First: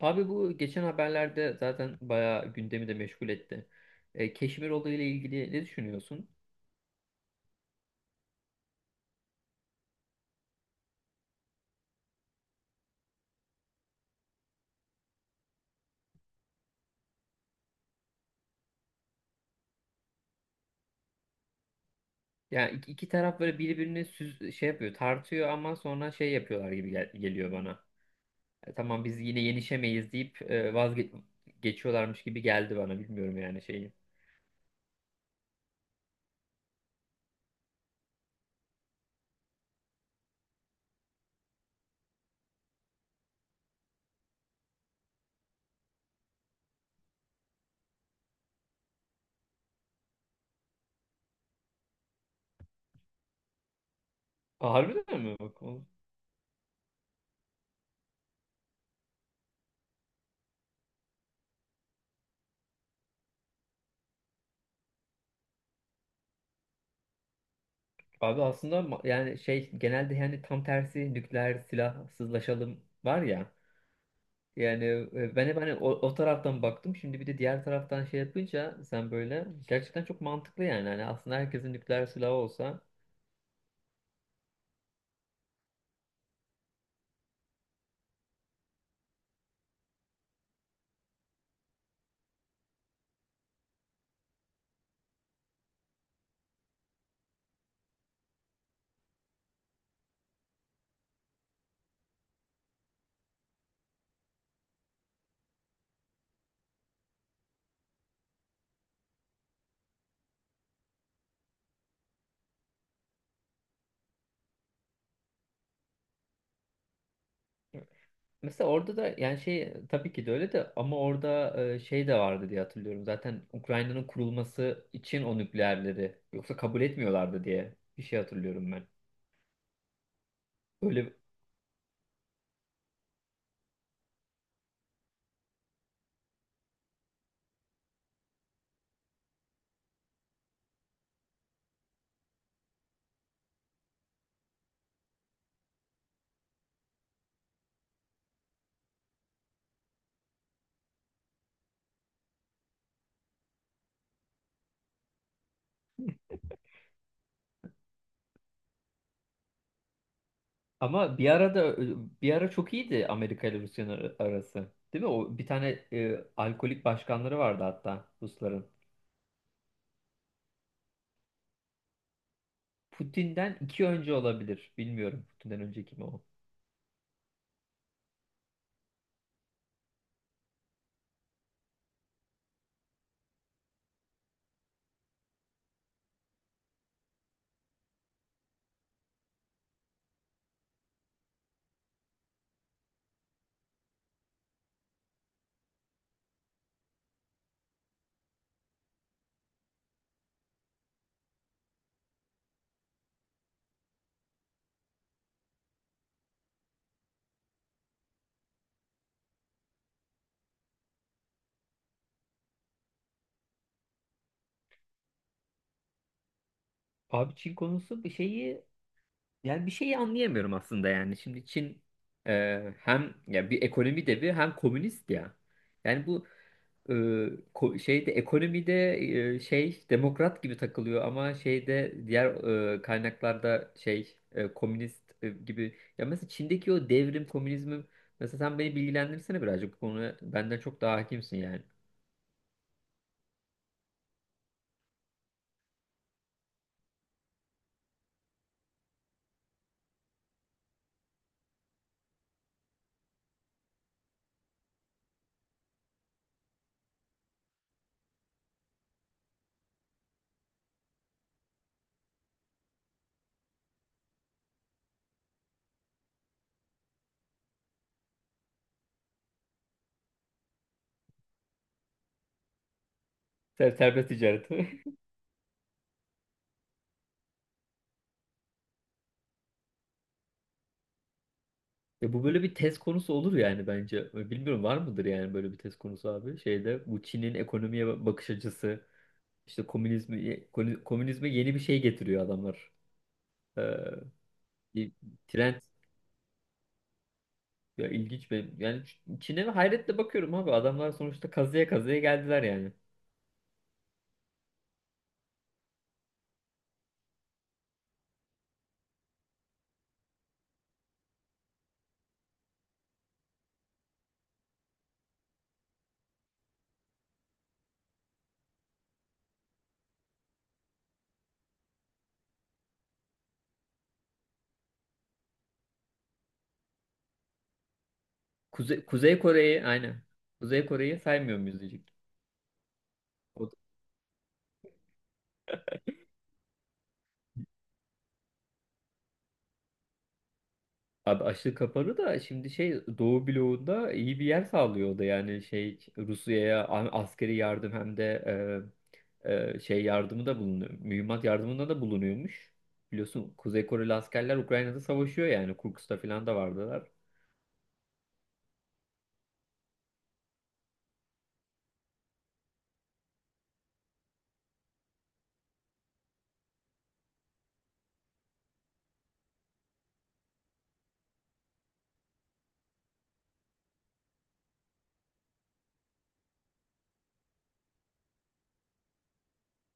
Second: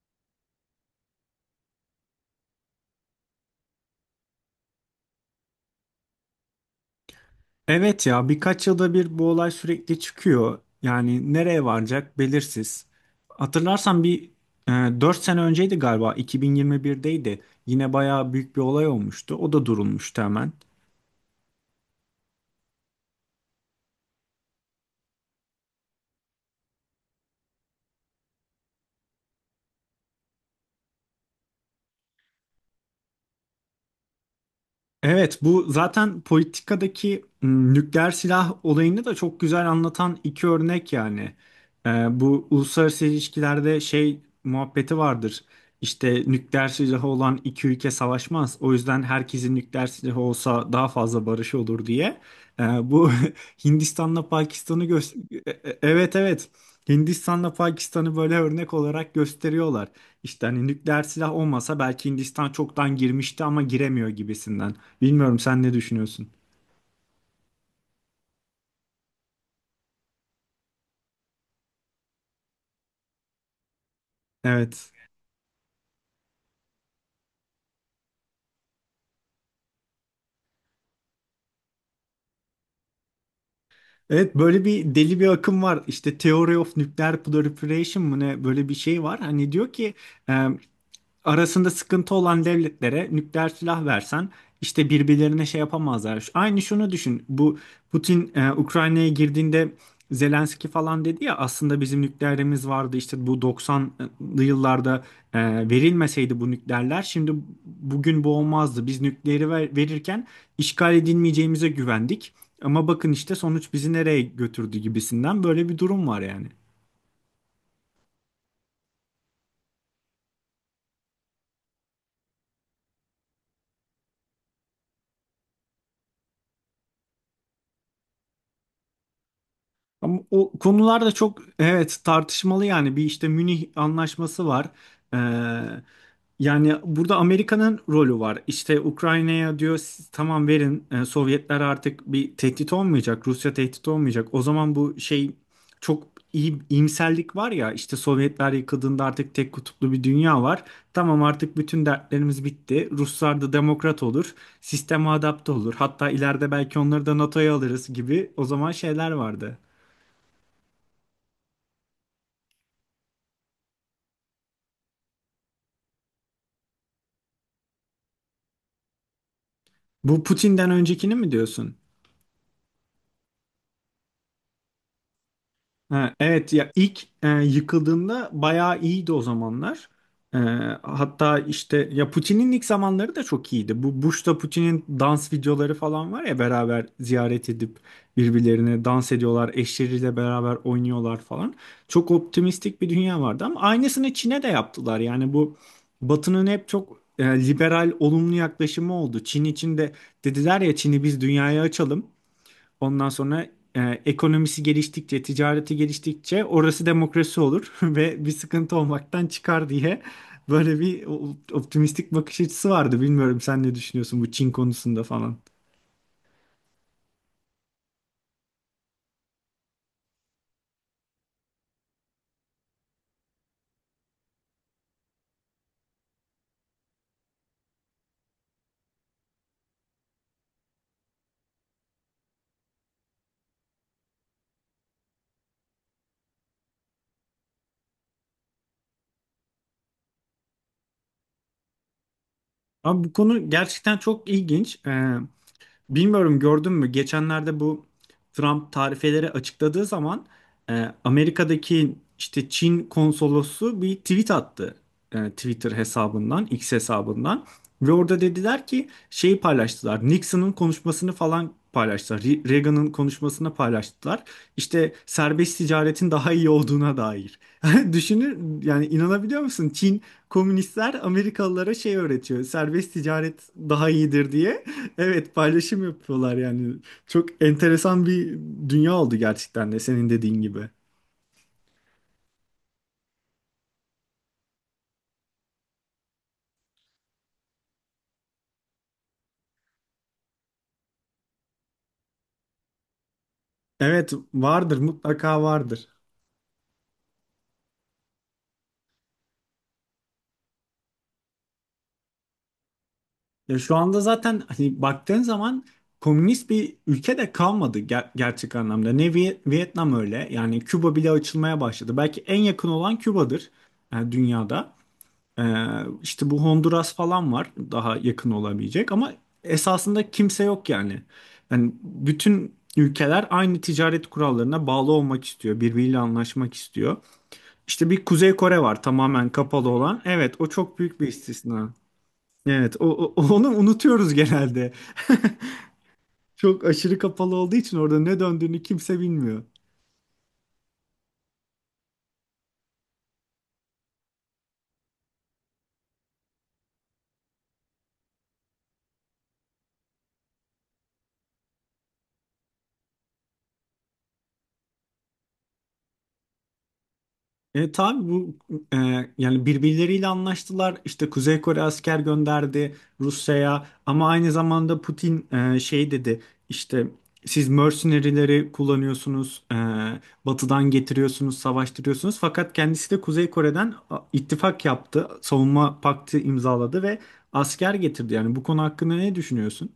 Abi bu geçen haberlerde zaten bayağı gündemi de meşgul etti. Keşmir olayıyla ilgili ne düşünüyorsun? Evet ya birkaç yılda bir bu olay sürekli çıkıyor. Yani nereye varacak belirsiz. Hatırlarsan bir 4 sene önceydi galiba 2021'deydi. Yine bayağı büyük bir olay olmuştu. O da durulmuştu hemen. Yani iki taraf böyle birbirini şey yapıyor, tartıyor ama sonra şey yapıyorlar gibi geliyor bana. Tamam biz yine yenişemeyiz deyip vazge gibi geldi bana, bilmiyorum yani şeyi. Evet, bu zaten politikadaki nükleer silah olayını da çok güzel anlatan iki örnek yani. Bu uluslararası ilişkilerde şey muhabbeti vardır. İşte nükleer silahı olan iki ülke savaşmaz. O yüzden herkesin nükleer silahı olsa daha fazla barış olur diye. Ee, bu Hindistan'la Aa, Pakistan'ı harbiden göster... mi? Bak, o- Evet evet. Hindistan'la Pakistan'ı böyle örnek olarak gösteriyorlar. İşte hani nükleer silah olmasa belki Hindistan çoktan girmişti ama giremiyor gibisinden. Bilmiyorum sen ne düşünüyorsun? abi aslında ma- yani şey genelde yani tam tersi nükleer silahsızlaşalım var ya. Yani Evet. Ben hep hani o taraftan baktım. Şimdi bir de diğer taraftan şey yapınca sen böyle gerçekten çok mantıklı yani. Hani aslında herkesin nükleer silahı olsa. Evet böyle bir deli bir akım var. İşte Theory of Nuclear Proliferation mı ne böyle bir şey var. Hani diyor ki e, arasında sıkıntı olan devletlere nükleer silah versen işte birbirlerine şey yapamazlar. Aynı şunu düşün. Bu Putin Ukrayna'ya girdiğinde Zelenski falan dedi ya aslında bizim nükleerimiz vardı işte bu 90'lı yıllarda e, verilmeseydi bu nükleerler şimdi bugün bu olmazdı. Biz nükleeri verirken işgal edilmeyeceğimize güvendik. Ama bakın işte sonuç bizi nereye götürdü gibisinden böyle bir durum var yani. Mesela orada da yani şey tabii ki de öyle de, ama orada şey de vardı diye hatırlıyorum. Zaten Ukrayna'nın kurulması için o nükleerleri yoksa kabul etmiyorlardı diye bir şey hatırlıyorum ben. Ama o konular da Öyle, çok evet tartışmalı yani bir işte Münih Anlaşması var. Ee, yani burada Amerika'nın rolü var. İşte Ukrayna'ya diyor siz tamam verin Sovyetler artık bir tehdit olmayacak. Rusya tehdit olmayacak. O zaman bu şey çok iyi iyimserlik var ya işte Sovyetler yıkıldığında artık tek kutuplu bir dünya var. Tamam artık bütün dertlerimiz bitti. Ruslar da demokrat olur. Sisteme adapte olur. Hatta ileride belki onları da NATO'ya alırız gibi o zaman şeyler vardı. ama bir ara da bir ara çok iyiydi Amerika ile Rusya'nın ar- arası. Değil mi? O bir tane alkolik başkanları vardı hatta Rusların. Bu Putin'den öncekini mi diyorsun? Putin'den iki önce olabilir. Bilmiyorum Putin'den önce kim Ha, o. evet ya ilk yıkıldığında bayağı iyiydi o zamanlar. E, hatta işte ya Putin'in ilk zamanları da çok iyiydi. Bu Bush'ta Putin'in dans videoları falan var ya beraber ziyaret edip birbirlerine dans ediyorlar, eşleriyle beraber oynuyorlar falan. Çok optimistik bir dünya vardı ama aynısını Çin'e de yaptılar. Yani bu Batı'nın hep çok liberal, olumlu yaklaşımı oldu. Çin için de dediler ya Çin'i biz dünyaya açalım. Ondan sonra e, ekonomisi geliştikçe, ticareti geliştikçe orası demokrasi olur ve bir sıkıntı olmaktan çıkar diye böyle bir optimistik bakış açısı vardı. Bilmiyorum sen ne düşünüyorsun bu Çin konusunda falan. Abi Çin konusu bir şeyi, yani bir şeyi anlayamıyorum aslında yani. Şimdi Çin hem ya bir ekonomi devi hem komünist ya. Yani bu e, ko- şeyde ekonomide şey demokrat gibi takılıyor ama şeyde diğer kaynaklarda şey komünist gibi. Ya mesela Çin'deki o devrim komünizmi, mesela sen beni bilgilendirsene birazcık, bu konuya benden çok daha hakimsin yani. Abi bu konu gerçekten çok ilginç. Bilmiyorum gördün mü? Geçenlerde bu Trump tarifeleri açıkladığı zaman Amerika'daki işte Çin konsolosu bir tweet attı. Twitter hesabından, X hesabından. Ve orada dediler ki şeyi paylaştılar. Nixon'ın konuşmasını falan paylaştılar. Reagan'ın konuşmasını paylaştılar. İşte serbest ticaretin daha iyi olduğuna dair. Düşünür yani inanabiliyor musun? Çin komünistler Amerikalılara şey öğretiyor. Serbest ticaret Ser daha serbest iyidir ticaret. diye. Evet paylaşım yapıyorlar yani. Çok enteresan bir dünya oldu gerçekten de senin dediğin gibi. Ya bu böyle bir tez konusu olur yani bence. Bilmiyorum, var mıdır yani böyle bir tez konusu abi? Şeyde bu Çin'in ekonomiye ba- bakış açısı, işte komünizmi ko- komünizme yeni bir şey getiriyor adamlar. Ee, Evet vardır Bir mutlaka trend, vardır. ya ilginç ve yani Çin'e hayretle bakıyorum abi. Adamlar sonuçta kazıya kazıya geldiler yani. Ya şu anda zaten hani baktığın zaman komünist bir ülke de kalmadı gerçek anlamda. Ne Vietnam öyle yani Küba bile açılmaya başladı. Belki en yakın olan Küba'dır yani dünyada. Ee, işte bu Honduras falan var daha yakın olabilecek ama esasında kimse yok yani. Yani bütün ülkeler aynı ticaret kurallarına bağlı olmak istiyor, birbiriyle anlaşmak istiyor. İşte bir Kuzey Kore var Kuzey tamamen Kore'yi kapalı aynen. olan. Evet, o Kuzey çok Kore'yi büyük bir saymıyor muyuz istisna. diyecek. Evet, onu O, unutuyoruz genelde. Çok aşırı kapalı olduğu için orada ne döndüğünü kimse bilmiyor. abi açlık kapalı da şimdi şey Doğu bloğunda iyi bir yer sağlıyor, o da yani şey Rusya'ya a- askeri yardım, hem de şey yardımı da bulunuyor. Mühimmat yardımında da bulunuyormuş. Biliyorsun Kuzey Koreli askerler Ukrayna'da savaşıyor yani. Kurkus'ta falan da vardılar. Tabii bu e, yani birbirleriyle anlaştılar. İşte Kuzey Kore asker gönderdi Rusya'ya ama aynı zamanda Putin şey dedi işte siz mercenary'leri kullanıyorsunuz, batıdan getiriyorsunuz, savaştırıyorsunuz. Fakat kendisi de Kuzey Kore'den ittifak yaptı, savunma paktı imzaladı ve asker getirdi. Yani bu konu hakkında ne düşünüyorsun?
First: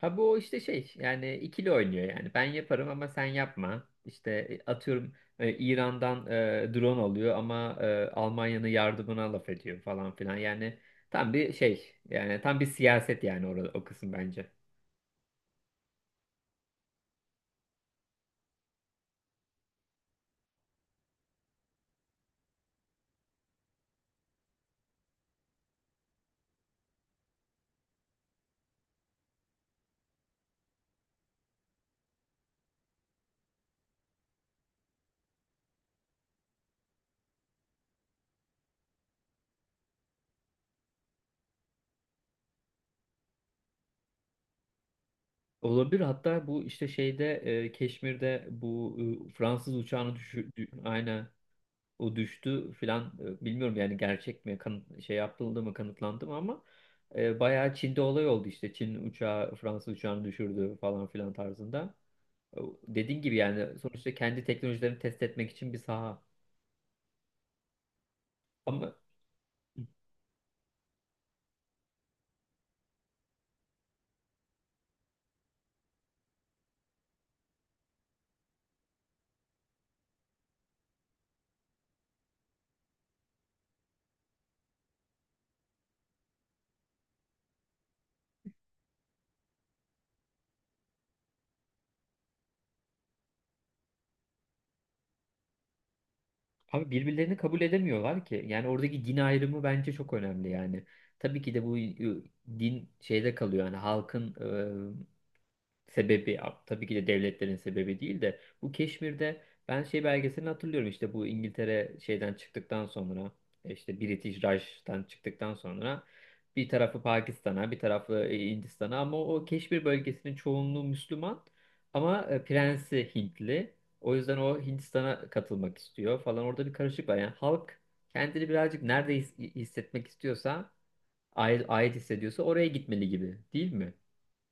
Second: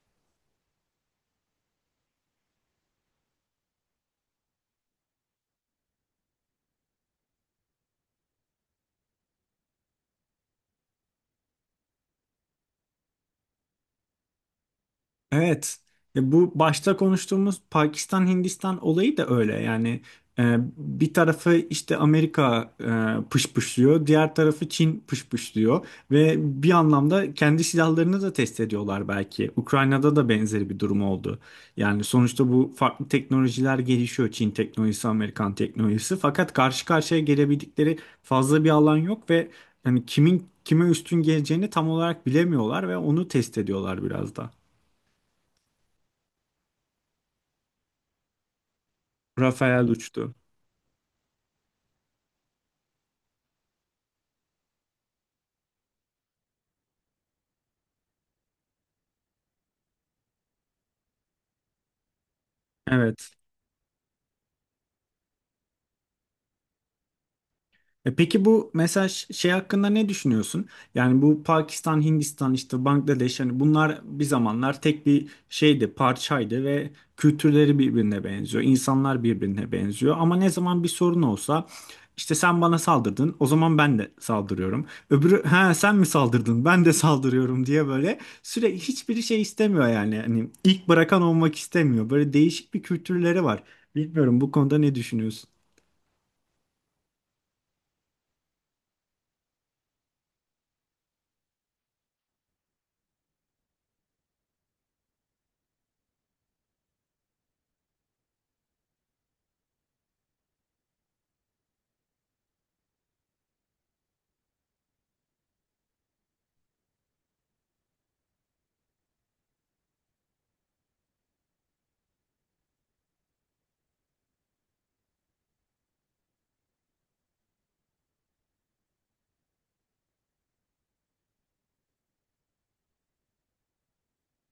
Ha bu işte şey yani ikili oynuyor yani. Ben yaparım ama sen yapma. İşte atıyorum İran'dan drone alıyor ama Almanya'nın yardımına laf ediyor falan filan. Yani tam bir şey yani tam bir siyaset yani orada, o kısım bence. Evet. Bu başta konuştuğumuz Pakistan-Hindistan olayı da öyle. Yani bir tarafı işte Amerika pışpışlıyor, diğer tarafı Çin pışpışlıyor ve bir anlamda kendi silahlarını da test ediyorlar belki. Ukrayna'da da benzeri bir durum oldu. Yani sonuçta bu farklı teknolojiler gelişiyor. Çin teknolojisi, Amerikan teknolojisi. Fakat karşı karşıya gelebildikleri fazla bir alan yok ve hani kimin kime üstün geleceğini tam olarak bilemiyorlar ve onu test ediyorlar biraz da. Olabilir, hatta bu işte şeyde Keşmir'de bu Fransız Rafael uçağını uçtu. düşürdü. Aynen. O düştü filan, bilmiyorum yani, gerçek mi kanıt, şey yapıldı mı, kanıtlandı mı ama bayağı Çin'de olay oldu, işte Çin uçağı Fransız uçağını düşürdü falan filan tarzında. E, Dediğin Evet. gibi yani, sonuçta kendi teknolojilerini test etmek için bir saha. E peki bu Ama mesaj şey hakkında ne düşünüyorsun? Yani bu Pakistan, Hindistan, işte Bangladeş hani bunlar bir zamanlar tek bir şeydi, parçaydı ve kültürleri birbirine benziyor, insanlar birbirine benziyor. Ama ne zaman bir sorun olsa işte sen bana saldırdın, o zaman ben de saldırıyorum. Öbürü ha sen mi saldırdın, ben de saldırıyorum diye böyle sürekli hiçbiri şey istemiyor yani. Hani ilk bırakan olmak istemiyor. Böyle değişik bir kültürleri var. Bilmiyorum bu konuda ne düşünüyorsun? abi birbirlerini kabul edemiyorlar ki. Yani oradaki din ayrımı bence çok önemli yani. Tabii ki de bu din şeyde kalıyor yani, halkın sebebi, tabii ki de devletlerin sebebi değil de, bu Keşmir'de ben şey belgeselini hatırlıyorum, işte bu İngiltere şeyden çıktıktan sonra, işte British Raj'dan çıktıktan sonra bir tarafı Pakistan'a, bir tarafı Hindistan'a, ama o Keşmir bölgesinin çoğunluğu Müslüman ama prensi Hintli. O yüzden o Hindistan'a katılmak istiyor falan, orada bir karışık var. Yani halk kendini birazcık nerede hissetmek istiyorsa, ait hissediyorsa oraya gitmeli gibi, değil mi?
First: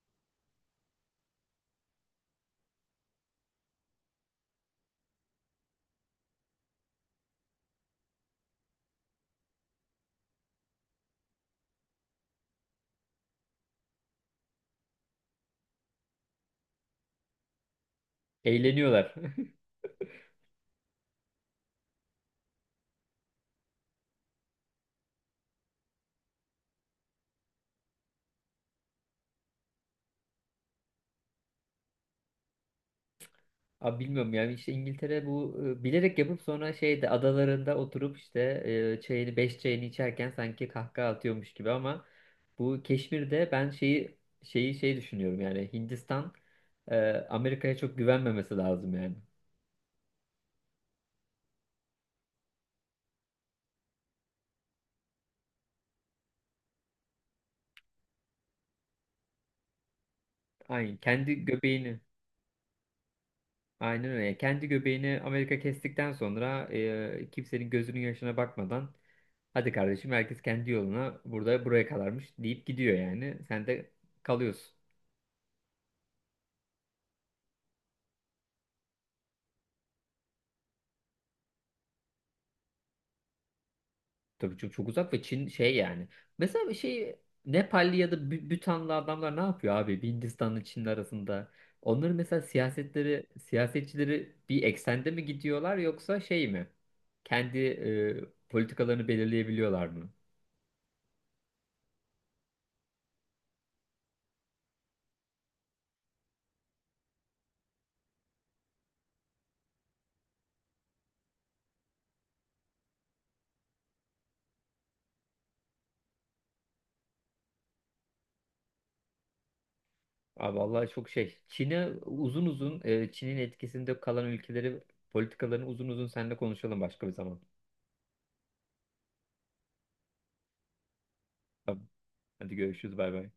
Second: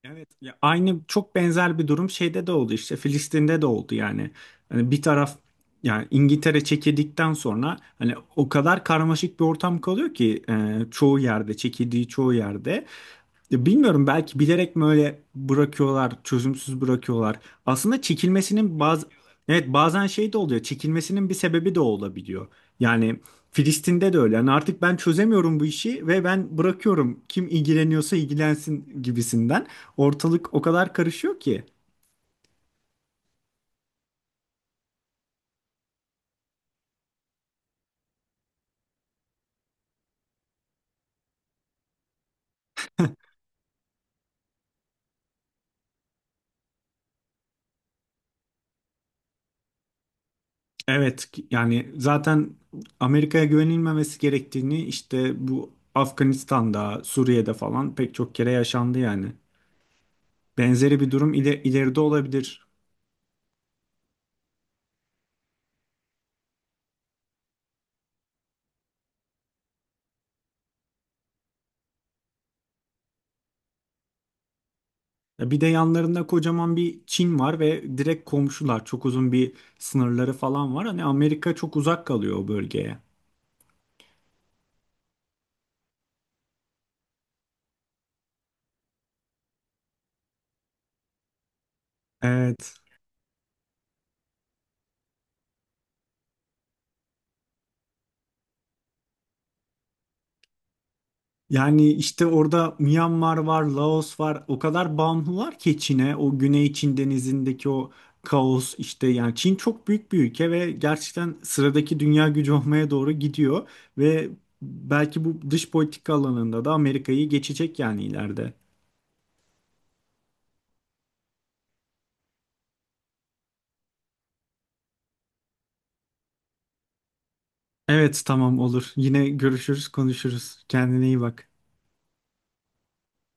Evet, ya aynı çok benzer bir durum şeyde de oldu işte Filistin'de de oldu yani. Hani bir taraf yani İngiltere çekildikten sonra hani o kadar karmaşık bir ortam kalıyor ki çoğu yerde çekildiği çoğu yerde. Ya bilmiyorum belki bilerek mi öyle bırakıyorlar, çözümsüz bırakıyorlar. Aslında çekilmesinin bazı Eğleniyorlar. evet bazen şey de oluyor. Çekilmesinin bir sebebi de olabiliyor. Yani Filistin'de de öyle. Yani artık ben çözemiyorum bu işi ve ben bırakıyorum. Kim ilgileniyorsa ilgilensin gibisinden. Ortalık o kadar karışıyor ki. Abi bilmiyorum yani, işte İngiltere bu bilerek yapıp sonra şeyde adalarında oturup işte çayını beş çayını içerken sanki kahkaha atıyormuş gibi, ama bu Keşmir'de ben şeyi şey düşünüyorum yani, Hindistan Amerika'ya çok güvenmemesi lazım yani. Evet yani zaten Amerika'ya güvenilmemesi gerektiğini işte bu Afganistan'da, Suriye'de falan pek çok kere yaşandı yani. Aynen Benzeri bir durum kendi ileride göbeğini, olabilir. aynen öyle. Yani kendi göbeğini Amerika kestikten sonra kimsenin gözünün yaşına bakmadan, hadi kardeşim herkes kendi yoluna, burada buraya kalarmış deyip gidiyor yani, sen de kalıyorsun. Ya bir de yanlarında kocaman bir Çin var ve direkt komşular. Çok uzun bir sınırları falan var. Hani Amerika çok uzak kalıyor o bölgeye. Tabii çok uzak ve Çin şey yani. Mesela şey Nepalli ya da Bü- Bütanlı adamlar ne yapıyor abi? Bir Hindistan'la Çin arasında. Onların mesela Evet. siyasetleri, siyasetçileri bir eksende mi gidiyorlar yoksa şey mi? Kendi politikalarını belirleyebiliyorlar mı? Yani işte orada Myanmar var, Laos var. O kadar bağımlılar ki Çin'e, o Güney Çin Denizi'ndeki o kaos işte yani Çin çok büyük bir ülke ve gerçekten sıradaki dünya gücü olmaya doğru gidiyor ve belki bu dış politika alanında da Amerika'yı geçecek yani ileride. Abi vallahi çok şey. Çin'e uzun uzun, Çin'in etkisinde kalan ülkeleri, politikalarını uzun uzun seninle konuşalım başka bir zaman. Evet tamam olur. Yine görüşürüz, konuşuruz. Kendine iyi bak. Tamam. Hadi görüşürüz, bay bay.